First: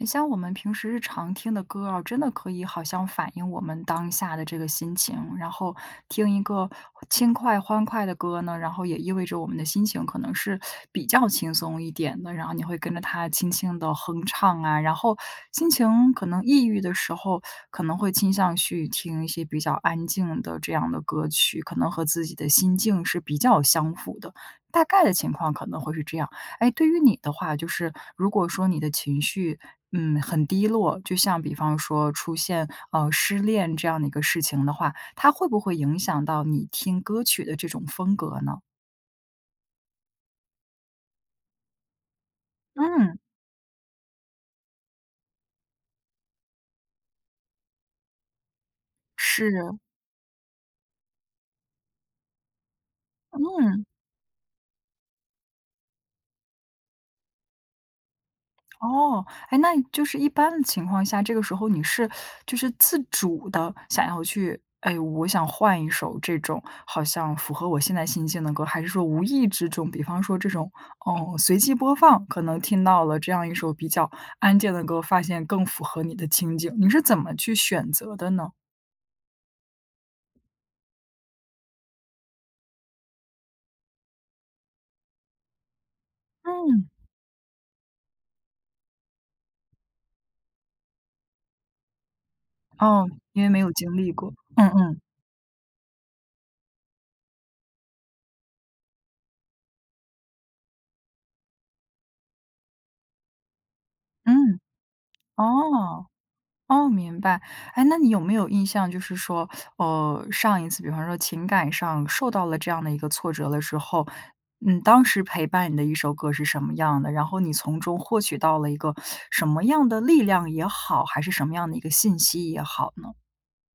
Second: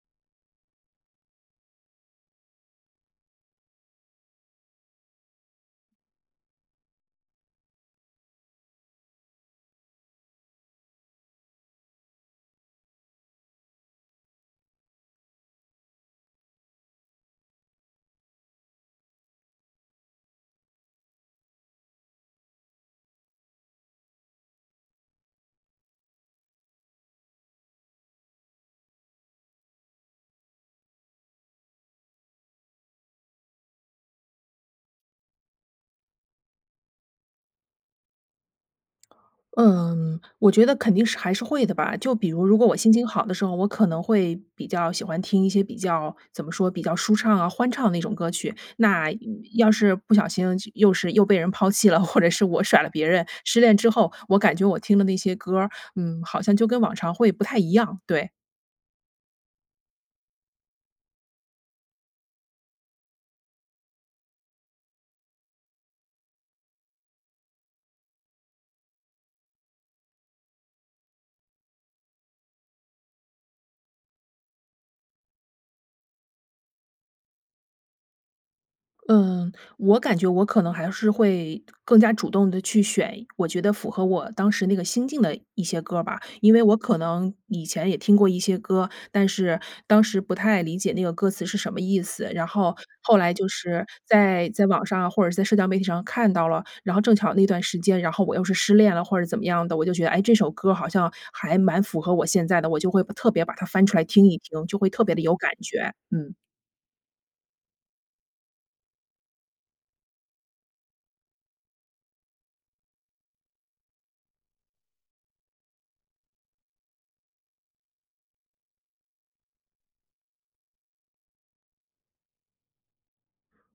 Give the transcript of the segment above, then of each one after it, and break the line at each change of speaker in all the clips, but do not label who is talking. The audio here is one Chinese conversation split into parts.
你像我们平时日常听的歌啊，真的可以好像反映我们当下的这个心情，然后听一个轻快、欢快的歌呢，然后也意味着我们的心情可能是比较轻松一点的，然后你会跟着它轻轻地哼唱啊。然后心情可能抑郁的时候可能会倾向去听一些比较安静的这样的歌曲，可能和自己的心境是比较相符的，大概的情况可能会是这样。诶，对于你的话，就是如果说你的情绪，嗯，很低落，就像比方说出现，呃，失恋这样的一个事情的话，它会不会影响到你听歌曲的这种风格呢？
嗯，我觉得肯定是还是会的吧。就比如，如果我心情
嗯。
好的时候，我可能会比较喜欢听一些比较怎么说？比较舒畅啊，欢畅的那种歌曲。那要
是。
是不小心又是又被人抛弃了，或者是我甩了别人，失恋
嗯。
之后，我感觉我听的那些歌儿，嗯，好像就跟往常会不太一样，对。
哦，诶，那就是一般的情况下，这个时候你是 就是自主地想要去诶，我想换一首这种好像符合我现在心境的歌，还是说无意之中，比方说这种，嗯，随机播放，可能听到了这样一首比较安静的歌，发现更符合你的情景，你是怎么去选择的呢？
嗯，我感觉我可能还是会，更加主动地去选，我觉得符合我当时那个心境的一些歌儿吧。因为我
嗯。
可能以前也听过一些歌，但是，当时不太理解那个歌词是什么意思，然后，
哦，
后来
因为
就
没有
是
经历过，
在在
嗯
网
嗯。
上或者是在社交媒体上看到了，然后正巧那段时间，然后我又是失恋了或者怎么样的，我就觉得，哎，这首歌儿好像还蛮符合我现在的，我就会特别把它翻出来听一
嗯，
听，就会特别地有感觉，
哦，
嗯。
哦，明白。哎，那你有没有印象就是说，哦，上一次比方说情感上受到了这样的一个挫折的时候，嗯，当时陪伴你的一首歌是什么样的？然后你从中获取到了一个什么样的力量也好，还是什么样的一个信息也好呢？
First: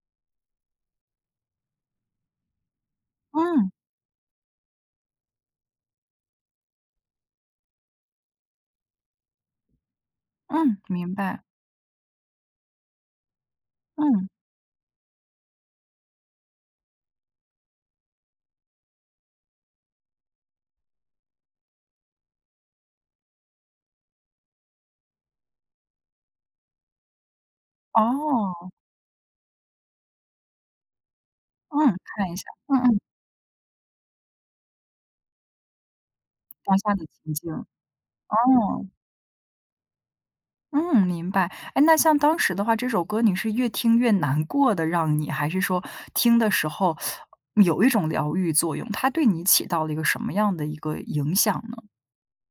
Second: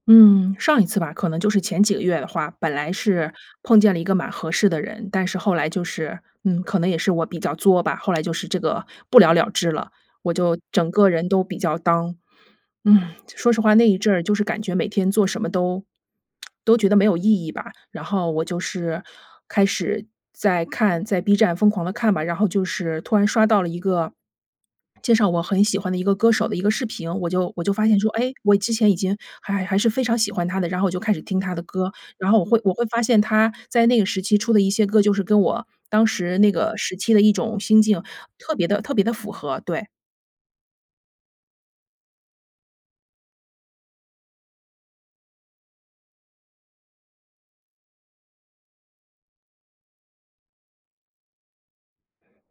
嗯，上一次吧，可能就是前几个月的话，本来是
嗯。
碰见了一个蛮合适的人，但是后来就是，嗯，可能也是我比较作吧，后来就是这个不了了之了。我就
嗯，
整个
明
人都
白。
比较 down，说实话，那一阵儿
嗯。
就是感觉每天做什么都 都觉得没有意义吧。然后我就是开始在看在 B 站疯狂地看吧，然后就是突然刷到了一个，介绍我很喜欢的一个歌手的一个视频，我就我就发现说，哎，我
哦。
之前已经还还还是非常喜欢他的，然后我就开始听他的歌。
嗯，看
然
一
后
下，
我会我
嗯
会
嗯。
发现他在那个时期出的一些歌，就是跟我当时那个
当下
时
的
期的一
情境，
种心境特别地
哦。
特别地符合，对。
嗯，明白。哎，那像当时的话，这首歌你是越听越难过的让你，还是说听的时候 有一种疗愈作用？它对你起到了一个什么样的一个影响呢？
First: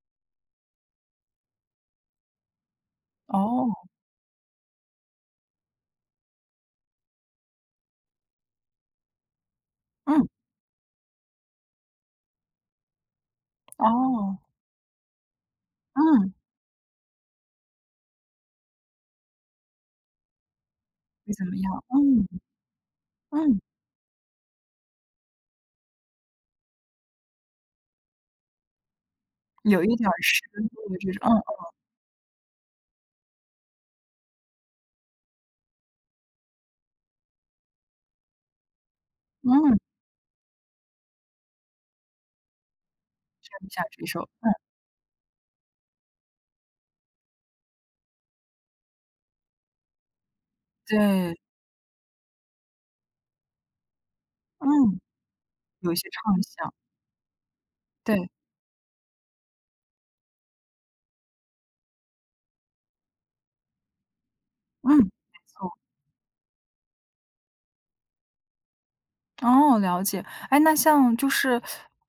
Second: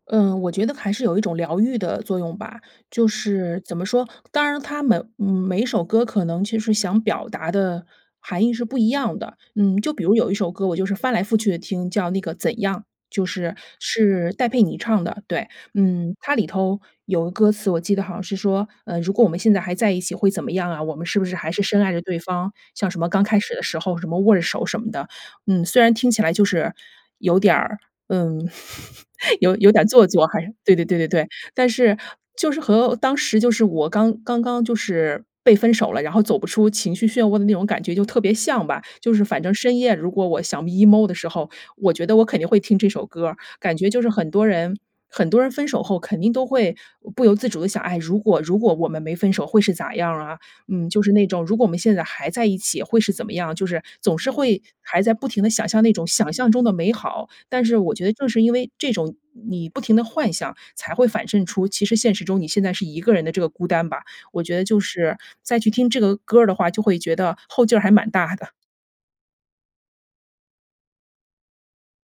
嗯，我觉得还是有一种疗愈的作用吧。就是怎
哦。
么说，当然他们，嗯，每一首歌可能其实想表达的含义是不一样的。嗯，就比如
嗯。
有一首歌我就是翻来覆去地听，叫那个《怎样》，就是，是
哦。
戴佩妮唱的，对。嗯，
嗯。
它里头有个歌词，我记得好像是说，呃，”如果我们现在还在一起会怎么样啊？我们是不
会
是
怎
还
么
是深
样
爱着对
嗯，
方“，像什么”刚开始
嗯。
的时候“什么”握着手“什么的。嗯，虽然听起来就是有点儿，嗯，有有
有
点
一
做
点儿
作还
神
是
秘
对对对
的
对
这
对。
种，嗯嗯。
但是，就是和当时就是我刚刚刚就是被分手了，然后走不出情绪漩涡的那种感觉就特别像吧。就是反正
嗯。
深夜，如果我想 emo 的时候，我觉得我肯定会听这首歌儿。
就听一
感
下
觉就
这
是
首，
很多
嗯。
人很多人分手后肯定都会不由自主地想，唉，如果如果我们没分手会是咋样儿啊？嗯，就是那
对。
种，如果我们现在还在一起会是怎么样？就是总是会
嗯。
还在不停地想象
有
那
一
种
些
想
畅
象中
想。
的美好。但是我觉得正
对。
是因为这种你不停地幻想，才会反衬出，其实现实中你现在是一个人的这个孤单吧。我觉得就
嗯，没
是，再去
错。
听这个歌儿的话，就会觉得，后劲儿还蛮大的。
哦，了解。哎，那像就是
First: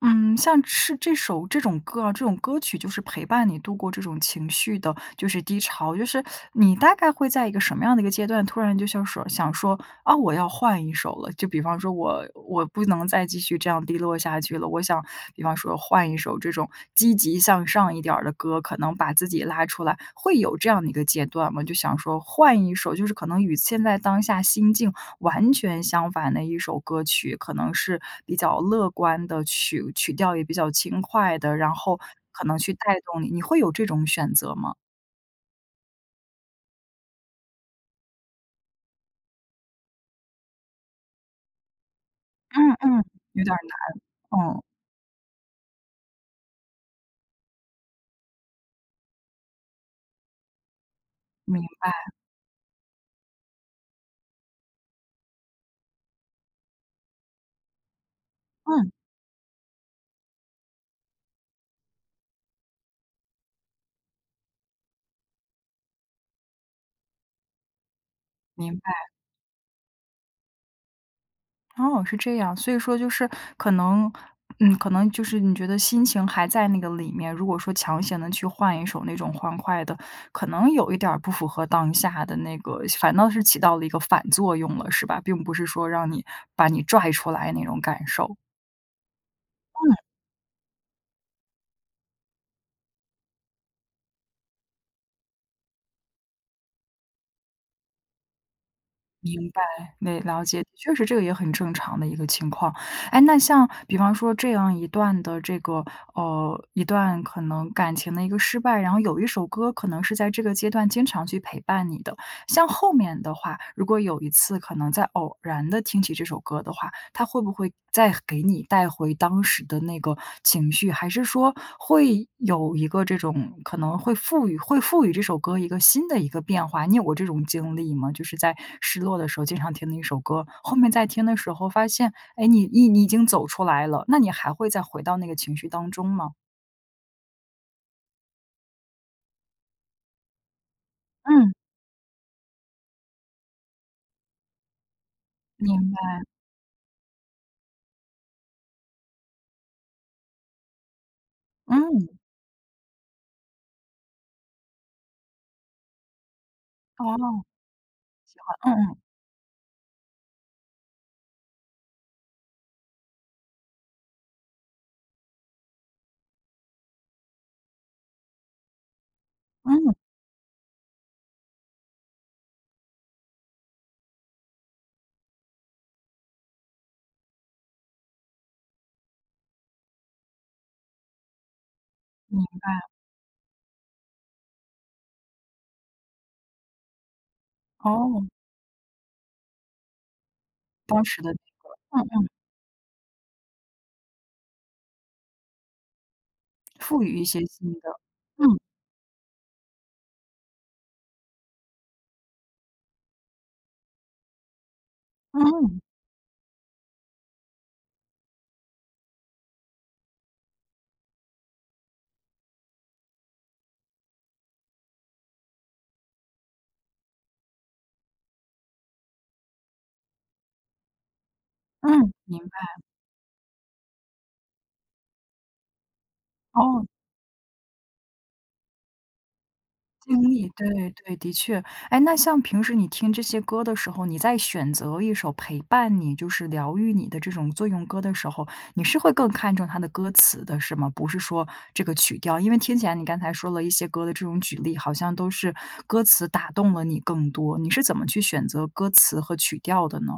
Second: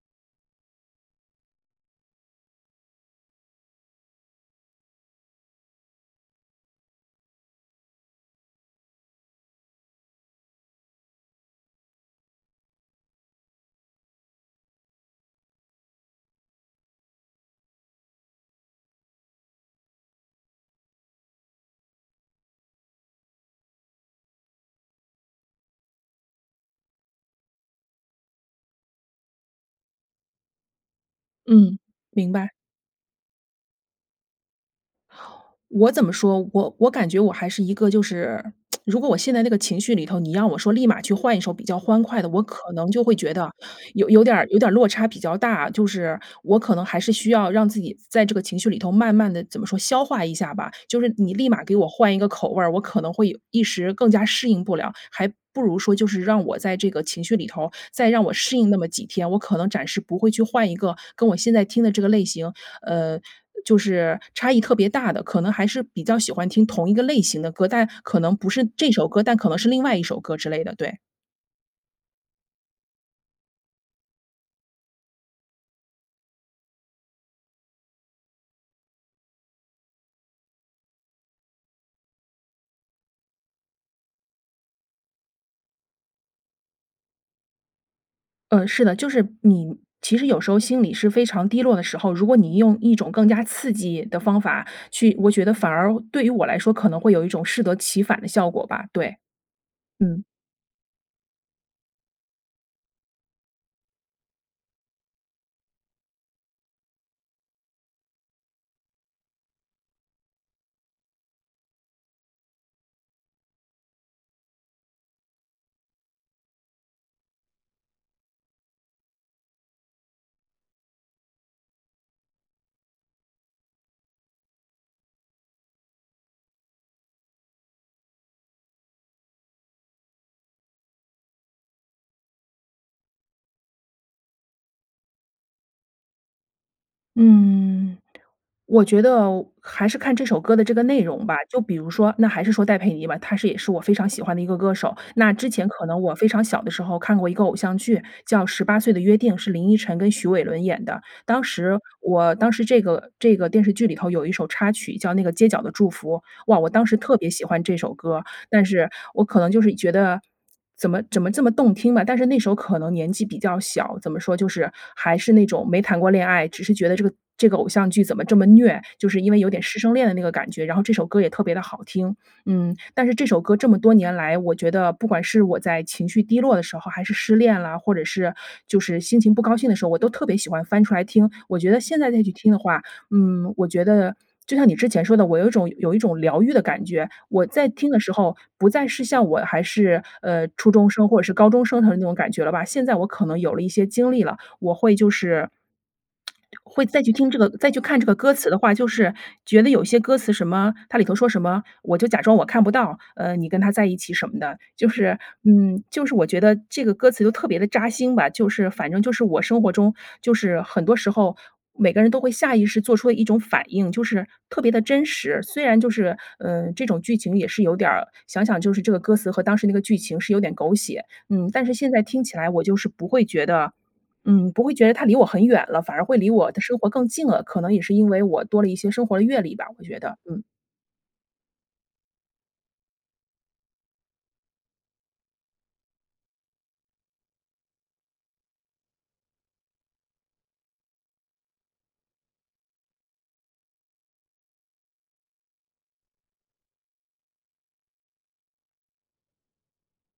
嗯，像是这首这种歌啊这种歌曲就是陪伴你度过这种情绪的，就是低潮，就是你大概会在一个什么样的一个阶段，突然就想说想说，啊，我要换一首了。就比方说我我不能再继续这样低落下去了，我想比方说换一首这种积极向上一点儿的歌，可能把自己拉出来，会有这样的一个阶段吗？就想说换一首就是可能与现在当下心境完全相反的一首歌曲，可能是比较乐观的，曲曲调也比较轻快的，然
嗯，
后
明
可
白。
能去带动你。你会有这种选择吗？
我怎么说，我我感觉我还是一个就是，如果我陷在那个情绪里头，你让我说立马去换一首比较欢快的，我可
嗯
能就
嗯，
会觉
有
得，
点儿
有有点
难，
儿有
哦。
点儿落差比较大。就是，我可能还是需要让自己在在这个情绪里头慢慢地怎么说？消化一下吧，就是你立
明
马给我
白。
换一个口味儿，我可能会有一时更加适应不了，还不如说就是让我在这个情绪里头，再让我适应那么
嗯。
几天，我可能暂时不会去换一个跟我现在听的这个类型，呃，就是差异特别大的，可能还是比较喜欢听同一个类型的歌，但可能不是
明
这首
白。
歌，但可能是另外一首歌之类的，对。
哦，是这样。所以说就是可能嗯，可能就是你觉得心情还在那个里面，如果说强行地去换一首那种欢快的，可能有一点儿不符合当下的那个反倒是起到了一个反作用了，是吧？并不是说让你把你拽出来那种感受。
嗯，是的。就是你
嗯。
其实有时候心里是非常低落的时候，如果你用一种更加刺激的方法去我觉得反而对于我来说，可能会有一种适得其反的效果吧，对。
明白，没
嗯。
了解，确实这个也很正常的一个情况。诶，那像比方说这样一段的这个呃，一段可能感情的一个失败，然后有一首歌可能是在这个阶段经常去陪伴你的。像后面的话，如果有一次可能再偶然地听起这首歌的话，它会不会再给你带回当时的那个情绪，还是说，会有一个这种可能会赋予会赋予这首歌一个新的一个变化，你有过这种经历吗？就是在失落的时候经常听的一首歌，后面再听的时候发现，诶，你你你已经走出来了，那你还会再回到那个情绪当中吗？
嗯，我觉得，还是看这首歌的这个内容吧。
嗯。
就比如说，那还是说戴佩妮吧，她是也是我非常喜欢的一个歌手。那之前
明
可能我
白。
非常小的时候看过一个偶像剧，叫《十八岁的约定》，是林依晨跟许玮伦演的。当时
嗯。
我当时这个这个电视剧里头有一首插曲叫那个《街角的祝福》，哇，我当时
哦。
特别喜
喜
欢这首歌儿。
欢，
但是，
嗯嗯。
我可能就是觉得，怎么怎么这么动听吧。但是那时候可能年纪比较小，怎么说，就是，还是那种没谈过恋爱，只是觉得这个这个偶像剧怎么这么虐，就是因为有点师生
嗯。
恋的那个感觉，然后这首歌也特别地好听。嗯，但是这首歌这么多年来，我觉得，不管是我在情绪低落的时候还是失恋了，或者是就是心情不高兴的时候，我都特别喜欢翻出来听。我觉得现在再去
明
听的话，
白。
嗯，我觉得，就像你之前说的，我有一种有一种疗愈的感觉。我再听的时
哦。
候不再是像我还是，呃，初中
当
生或
时
者
的
是高
那
中生的那
个，
种
嗯嗯。
感觉了吧。现在我可能有了一些经历了，我会就是 会再
赋
去
予一
听这
些
个，再
新
去
的，
看这个歌词的
嗯。
话，就是，觉得有些歌词什么它里头说什么，“我就假装我看不到，呃，你跟他在一起什么的”。就是
嗯。
嗯，就是我觉得这个歌词就特别地扎心吧，就是反正就是我生活中就是，很多时候，每个人都会下意识做出的一种反应。就是，特别地真实虽然就是，嗯，这种剧情也是有点儿想想就是这个歌词和当时那个剧情是有点狗血，嗯，但是现在
嗯，
听起
明
来我
白。
就是不会觉得嗯，不会觉得它离我很远了，反而会离我的生
哦。
活更近了。可能也是因为我多了一些生活的阅历吧，我觉得，
经
嗯。
历，对对对，的确。诶，那像平时你听这些歌的时候，你在选择一首陪伴你就是疗愈你的这种作用歌的时候，你是会更看重它的歌词的是吗？不是说这个曲调。因为听起来你刚才说了一些歌的这种举例，好像都是歌词打动了你更多。你是怎么去选择歌词和曲调的呢？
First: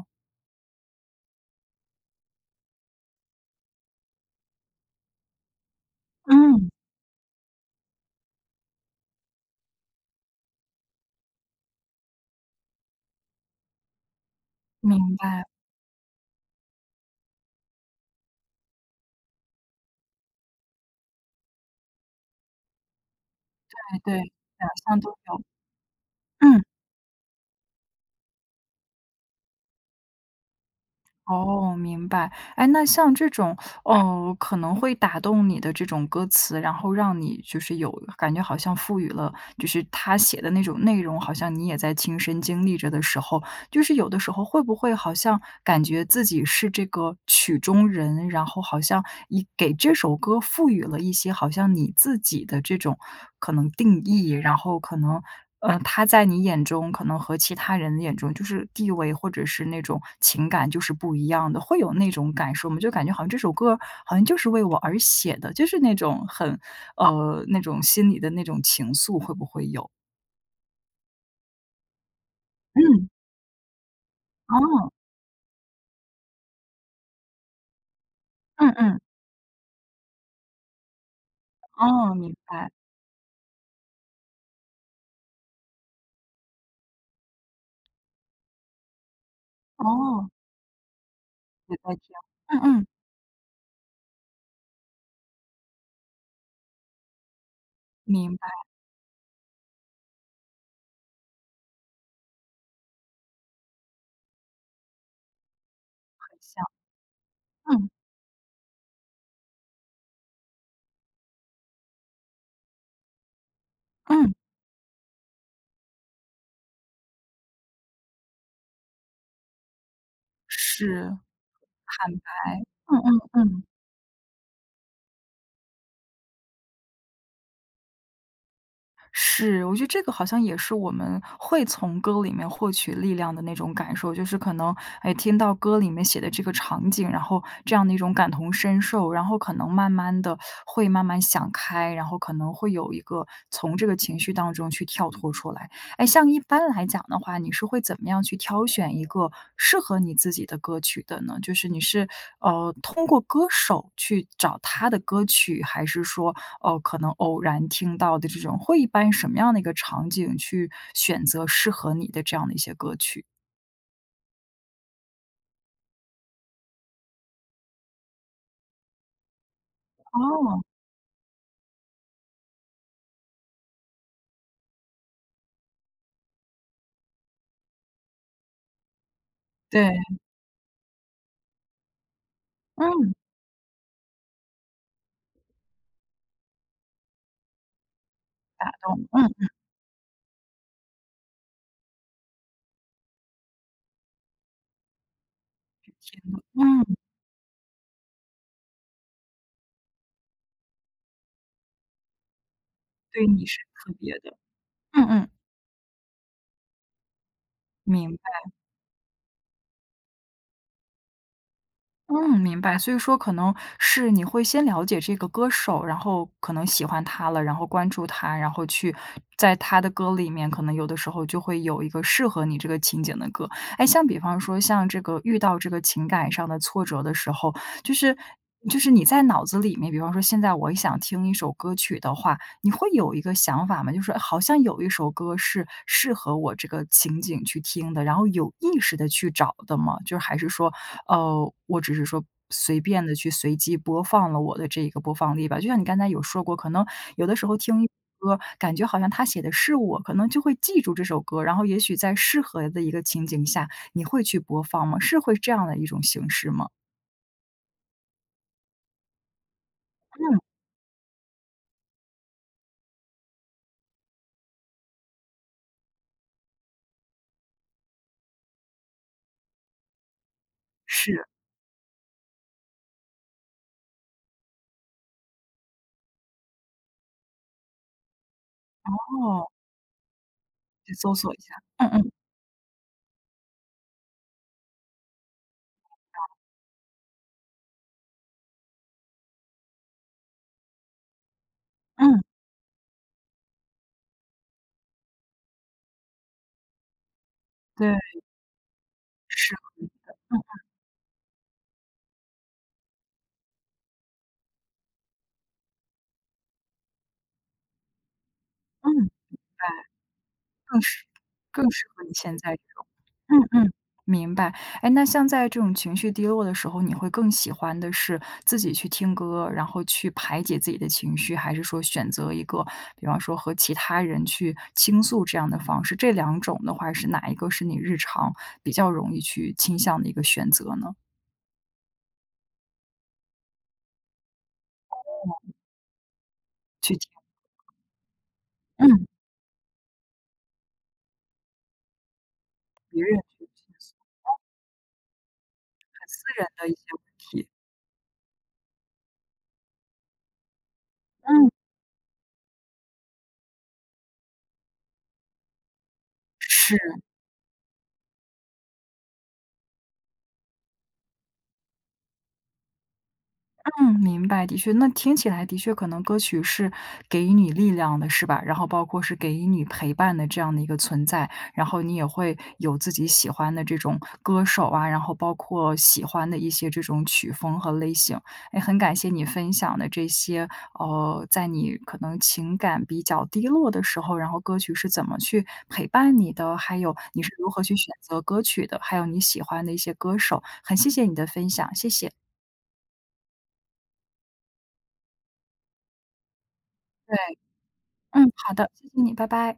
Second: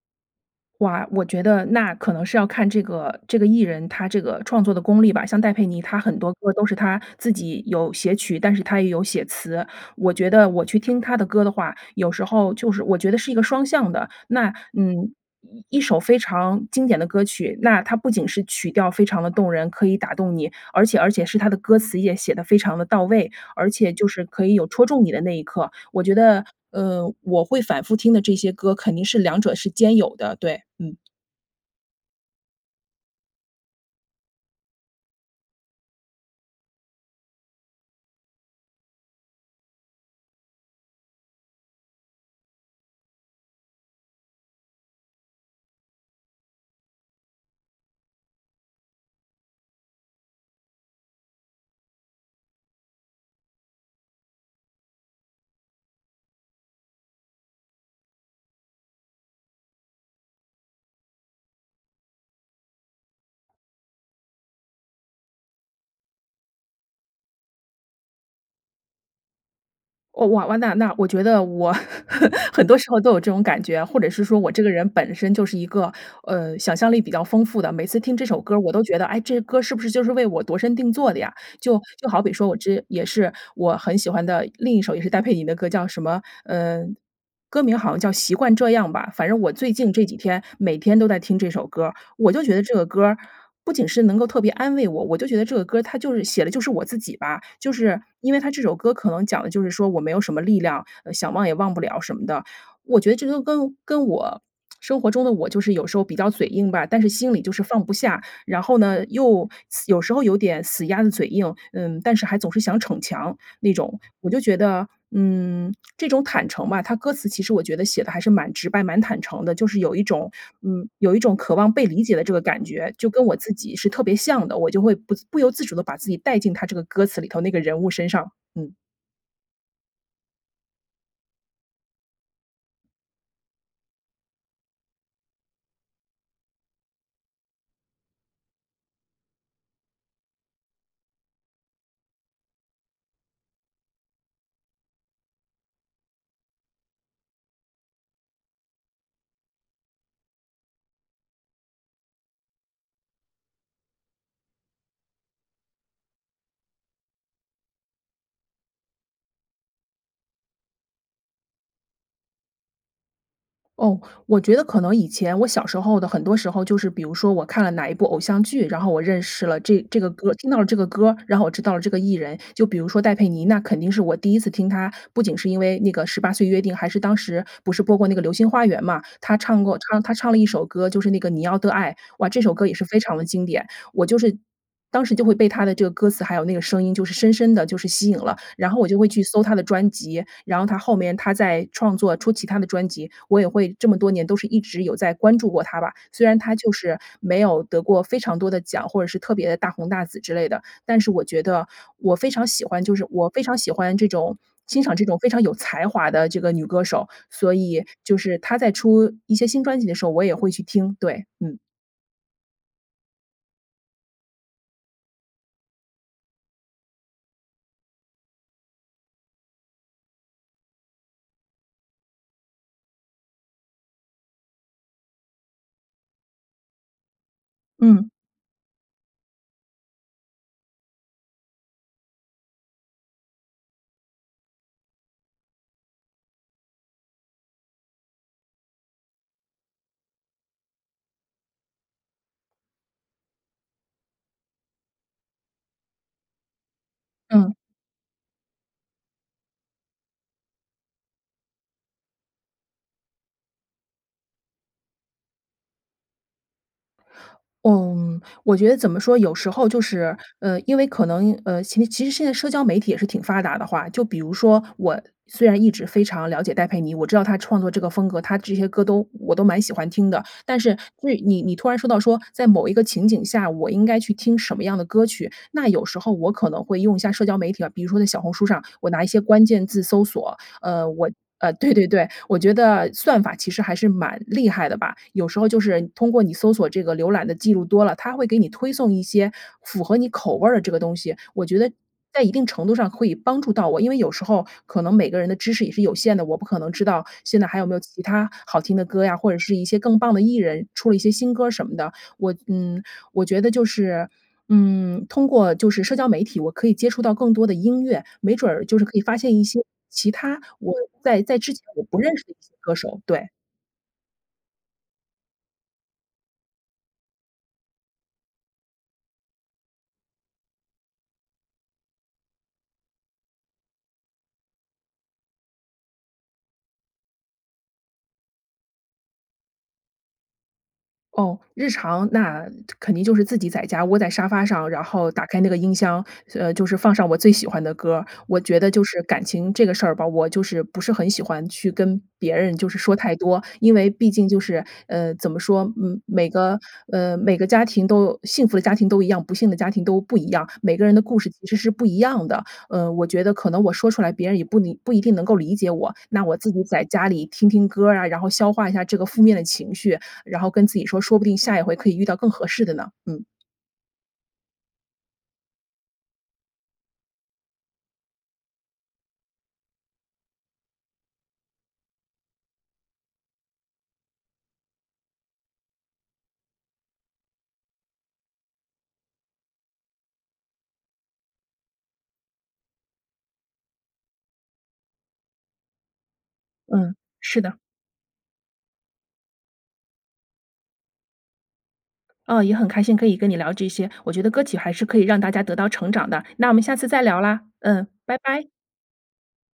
哇，我觉得那可能是要看这个这个艺人，他这个创作的功力吧。像戴佩妮，她很多歌都
嗯。
是她自己有写曲，但是她也有写词。我觉得我去听她的歌的话，有时候就是我觉得是一个双向的。那，嗯，
明白。
一一首非常经典的歌曲，那它不仅是曲调非常地动人，可以打动你，而且而且是它的歌词也写得非常地到位，而且
对
就
对，
是可以有
两
戳
项
中你
都
的那
有。
一刻。我觉得，
嗯。
呃，我会反复听的这些歌肯定是两者是兼有的，对，嗯。
哦，明白。哎，那像这种，呃，可能会打动你的这种歌词，然后让你就是有感觉好像赋予了就是他写的那种内容，好像你也在亲身经历着的时候，就是有的时候会不会好像感觉自己是这个曲中人，然后好像以给这首歌赋予了一些好像你自己的这种可能定义？然后可能，呃，他在你眼中可能和其他人眼中就是地位，或者是那种情感就是不一样的，会有那种感受吗？就是感觉好像这首歌好像就是为我而写的，就是那种很，呃，那种心里的那种情愫会不会有？
哦，哇哇那那我觉得我 很多时候
嗯。
都有这种感觉，或者是说我这个人
哦。
本身就是一个，呃，想象力比较丰富的。每次听这首歌儿，
嗯
我都觉
嗯。
得，哎，这歌儿是不是就是为我度身定做的呀。就就
哦，
好比
明
说，我
白。
这也是我很喜欢的，另一首也是戴佩妮的歌，叫什么呃，歌名儿好像叫《习惯这样吧》，反正我最近这几
哦。
天每天都在听这首歌儿。我就觉
嗯
得这
嗯。
个歌儿，不仅是能够特别安慰我，我就觉得这个歌儿，它就是写的就是我自己吧。就是因
明
为她
白。
这首歌可能讲的就是说我没有什么力量，呃，想忘也忘不了什么的。我觉得这个跟跟我生活中的我就是有时候比较
很
嘴
像，
硬吧，但是心里就是放
嗯。
不下。然后呢，又死有时候有点死鸭子嘴硬，嗯，但是还总是想逞强，那种。我
嗯。
就觉得，嗯，这种坦诚吧，它歌词其实我觉得写得还是蛮直白、蛮坦诚的。就是有一种嗯，
是。
有一种渴望被理
坦
解的这个
白，
感觉。
嗯
就跟
嗯
我自
嗯。
己是特别像的，我就会不自不由自主地把自己带进它这个歌词里头那个人物身上。嗯。
是，我觉得这个好像也是我们会从歌里面获取力量的那种感受。就是可能哎听到歌里面写的这个场景，然后这样的一种感同身受。然后可能慢慢地会慢慢想开，然后可能会有一个从这个情绪当中去跳脱出来。哎，像一般来讲的话，你是会怎么样去挑选一个适合你自己的歌曲的呢？就是你是，呃，通过歌手去找他的歌曲，还是说，呃，可能偶然听到的这种，会一般什么样的一个场景去选择适合你的这样的一些歌曲？
哦，我觉得可能以前，我小时候的很多时候，就是比如说我看了哪一部偶像剧，然后我认识了这这个歌听到
哦。
了这个歌儿，然后我知道了这个艺人。就比如说戴佩妮，那肯定是我第一次听她，不仅是因为那个《十八岁约定》，还是当时不是播过那个《流星花园》嘛，她唱过
对。
唱她唱了一首歌，就是那个《你要的爱》，哇，这首歌也是非
嗯。
常地经典。我就是当时就会被她的这个歌词还有那个声音就是深深地就是吸引了，
打
然后我就
动，
会去
嗯
搜
嗯。
她的专辑，然后她后面她在创作初期她的专辑，我也会这么多年都是一直有在关注过她吧。虽然 她就
嗯。
是没有得过非常多的奖，或者是特别地大红大紫之类的，但是我觉得，我非常喜欢就是
对
我非
你是
常喜
特
欢这
别的，
种欣赏这
嗯
种非
嗯。
常有才华的这个女歌手。所以，
明
就是
白。
她在出一些新专辑的时候，我也会去听，对，嗯。
嗯，明白，所以说可能，是你会先了解这个歌手，然后可能喜欢她了，然后关注她，然后去在她的歌里面，可能有的时候就会有一个适合你这个情景的歌。诶，像比方说，像这个遇到这个情感上的挫折的时候，就
嗯。
是就是你在脑子里面，比方说现在我想听一首歌曲的话，你会有一个想法吗？就是好像有一首歌是适合我这个情景去听的，然后有意识地去找的吗？就还是说，呃，我只是说随便地去随机播放了我的这个播放列表。就像你刚才有说过，可能有的时
嗯。
候听一首歌，感觉好像它写的是我，可能就会记住这首歌，然后也许在适合的一个情景下，你会去播放吗？是会是这样的一种形式吗？
嗯，我觉得怎么说，有时候就是，
嗯。
呃，因为可能，呃，其其实现在社交媒体也是挺发达的话，就比如说，我虽然一直非常了解戴佩妮，我知道她创作这个风格，她这些歌都我都蛮喜欢听的。但是，最
是。
你你突然说到说，在某一个情景下，我应该去听什么样的歌曲，那有时候我可能会用一下社交媒体啊。比如说在小红书上，我拿一些关
哦。
键字搜索，呃，
去
我
搜索一
呃，
下。
对对
嗯
对。
嗯。
我觉得算法其实还是蛮厉害的吧，有时候就是，通过你搜索这个浏览的记录多了，它会给你推送一些，符合你口味儿的这个东西，我觉得，
嗯。
在一定程度上会帮助到我。因为有时候，可能每个人的知识也是有限的，我不可能知道，现在还有没有
对。
其它好听的歌呀，或者
是。
是一些更棒的 艺
嗯嗯。
人出了一些新歌儿什么的。我嗯，我觉得就是，嗯，通过就是社交媒体，我可以接触到更多的音乐，没准儿就是
嗯，
可以发现一些
对。
其他，我
更适
在在之前，
更
我
适
不
合你
认识的一
现在
些
这
歌
种。
手，对。
嗯嗯，明白。诶，那像在这种情绪低落的时候，你会更喜欢的是自己去听歌，然后去排解自己的情绪？还是说选择一个，比方说和其他人去倾诉这样的方式？这两种的话，是哪一个是你日常，比较容易去倾向的一个选择呢？
哦，日常，那肯定就是自己在家窝在沙发上，然后打开那 个音箱，呃，就是放
去
上
听。
我最喜欢的歌儿。我觉得就是
嗯。
感情这个事儿吧，我就是不是很喜欢去跟别人就是说
别人
太多，
去。
因为毕竟 就是，呃，怎么说，
很私
每
人
个
的一些问
呃，每个
题。
家庭都幸福的家庭都一样，不幸的家庭都不一样，每个人的故事其
嗯。
实是不一样的。呃，我觉得可能我说出来，别人也不理不一定能够理解我，那我自己在
是。
家里听听歌儿啊，然后消化一下这个负面的情绪，然后跟自己说，说不定下一回可以遇到更合适的呢，嗯。
嗯，明白，的确那听起来的确可能歌曲是给予你力量的是吧？然后包括是给予你陪伴的这样的一个存在。然后你也会，有自己喜欢的这种歌手啊，然后包括喜欢的一些这种曲风和类型。哎，很感谢你分享的这些，呃，在你可能情感比较低落的时候，然后歌曲是怎么去陪伴你的，还有，
嗯，
你是
是
如
的。
何去选择歌曲的，还有你喜欢的一些歌手。很谢谢你的分享，谢谢。
嗯，也很开心可以跟你聊这些，我觉得歌曲还是可以让大家得到成长的。那我们下次再
对。
聊啦，嗯，拜
嗯，
拜。
好的，谢谢你，拜拜。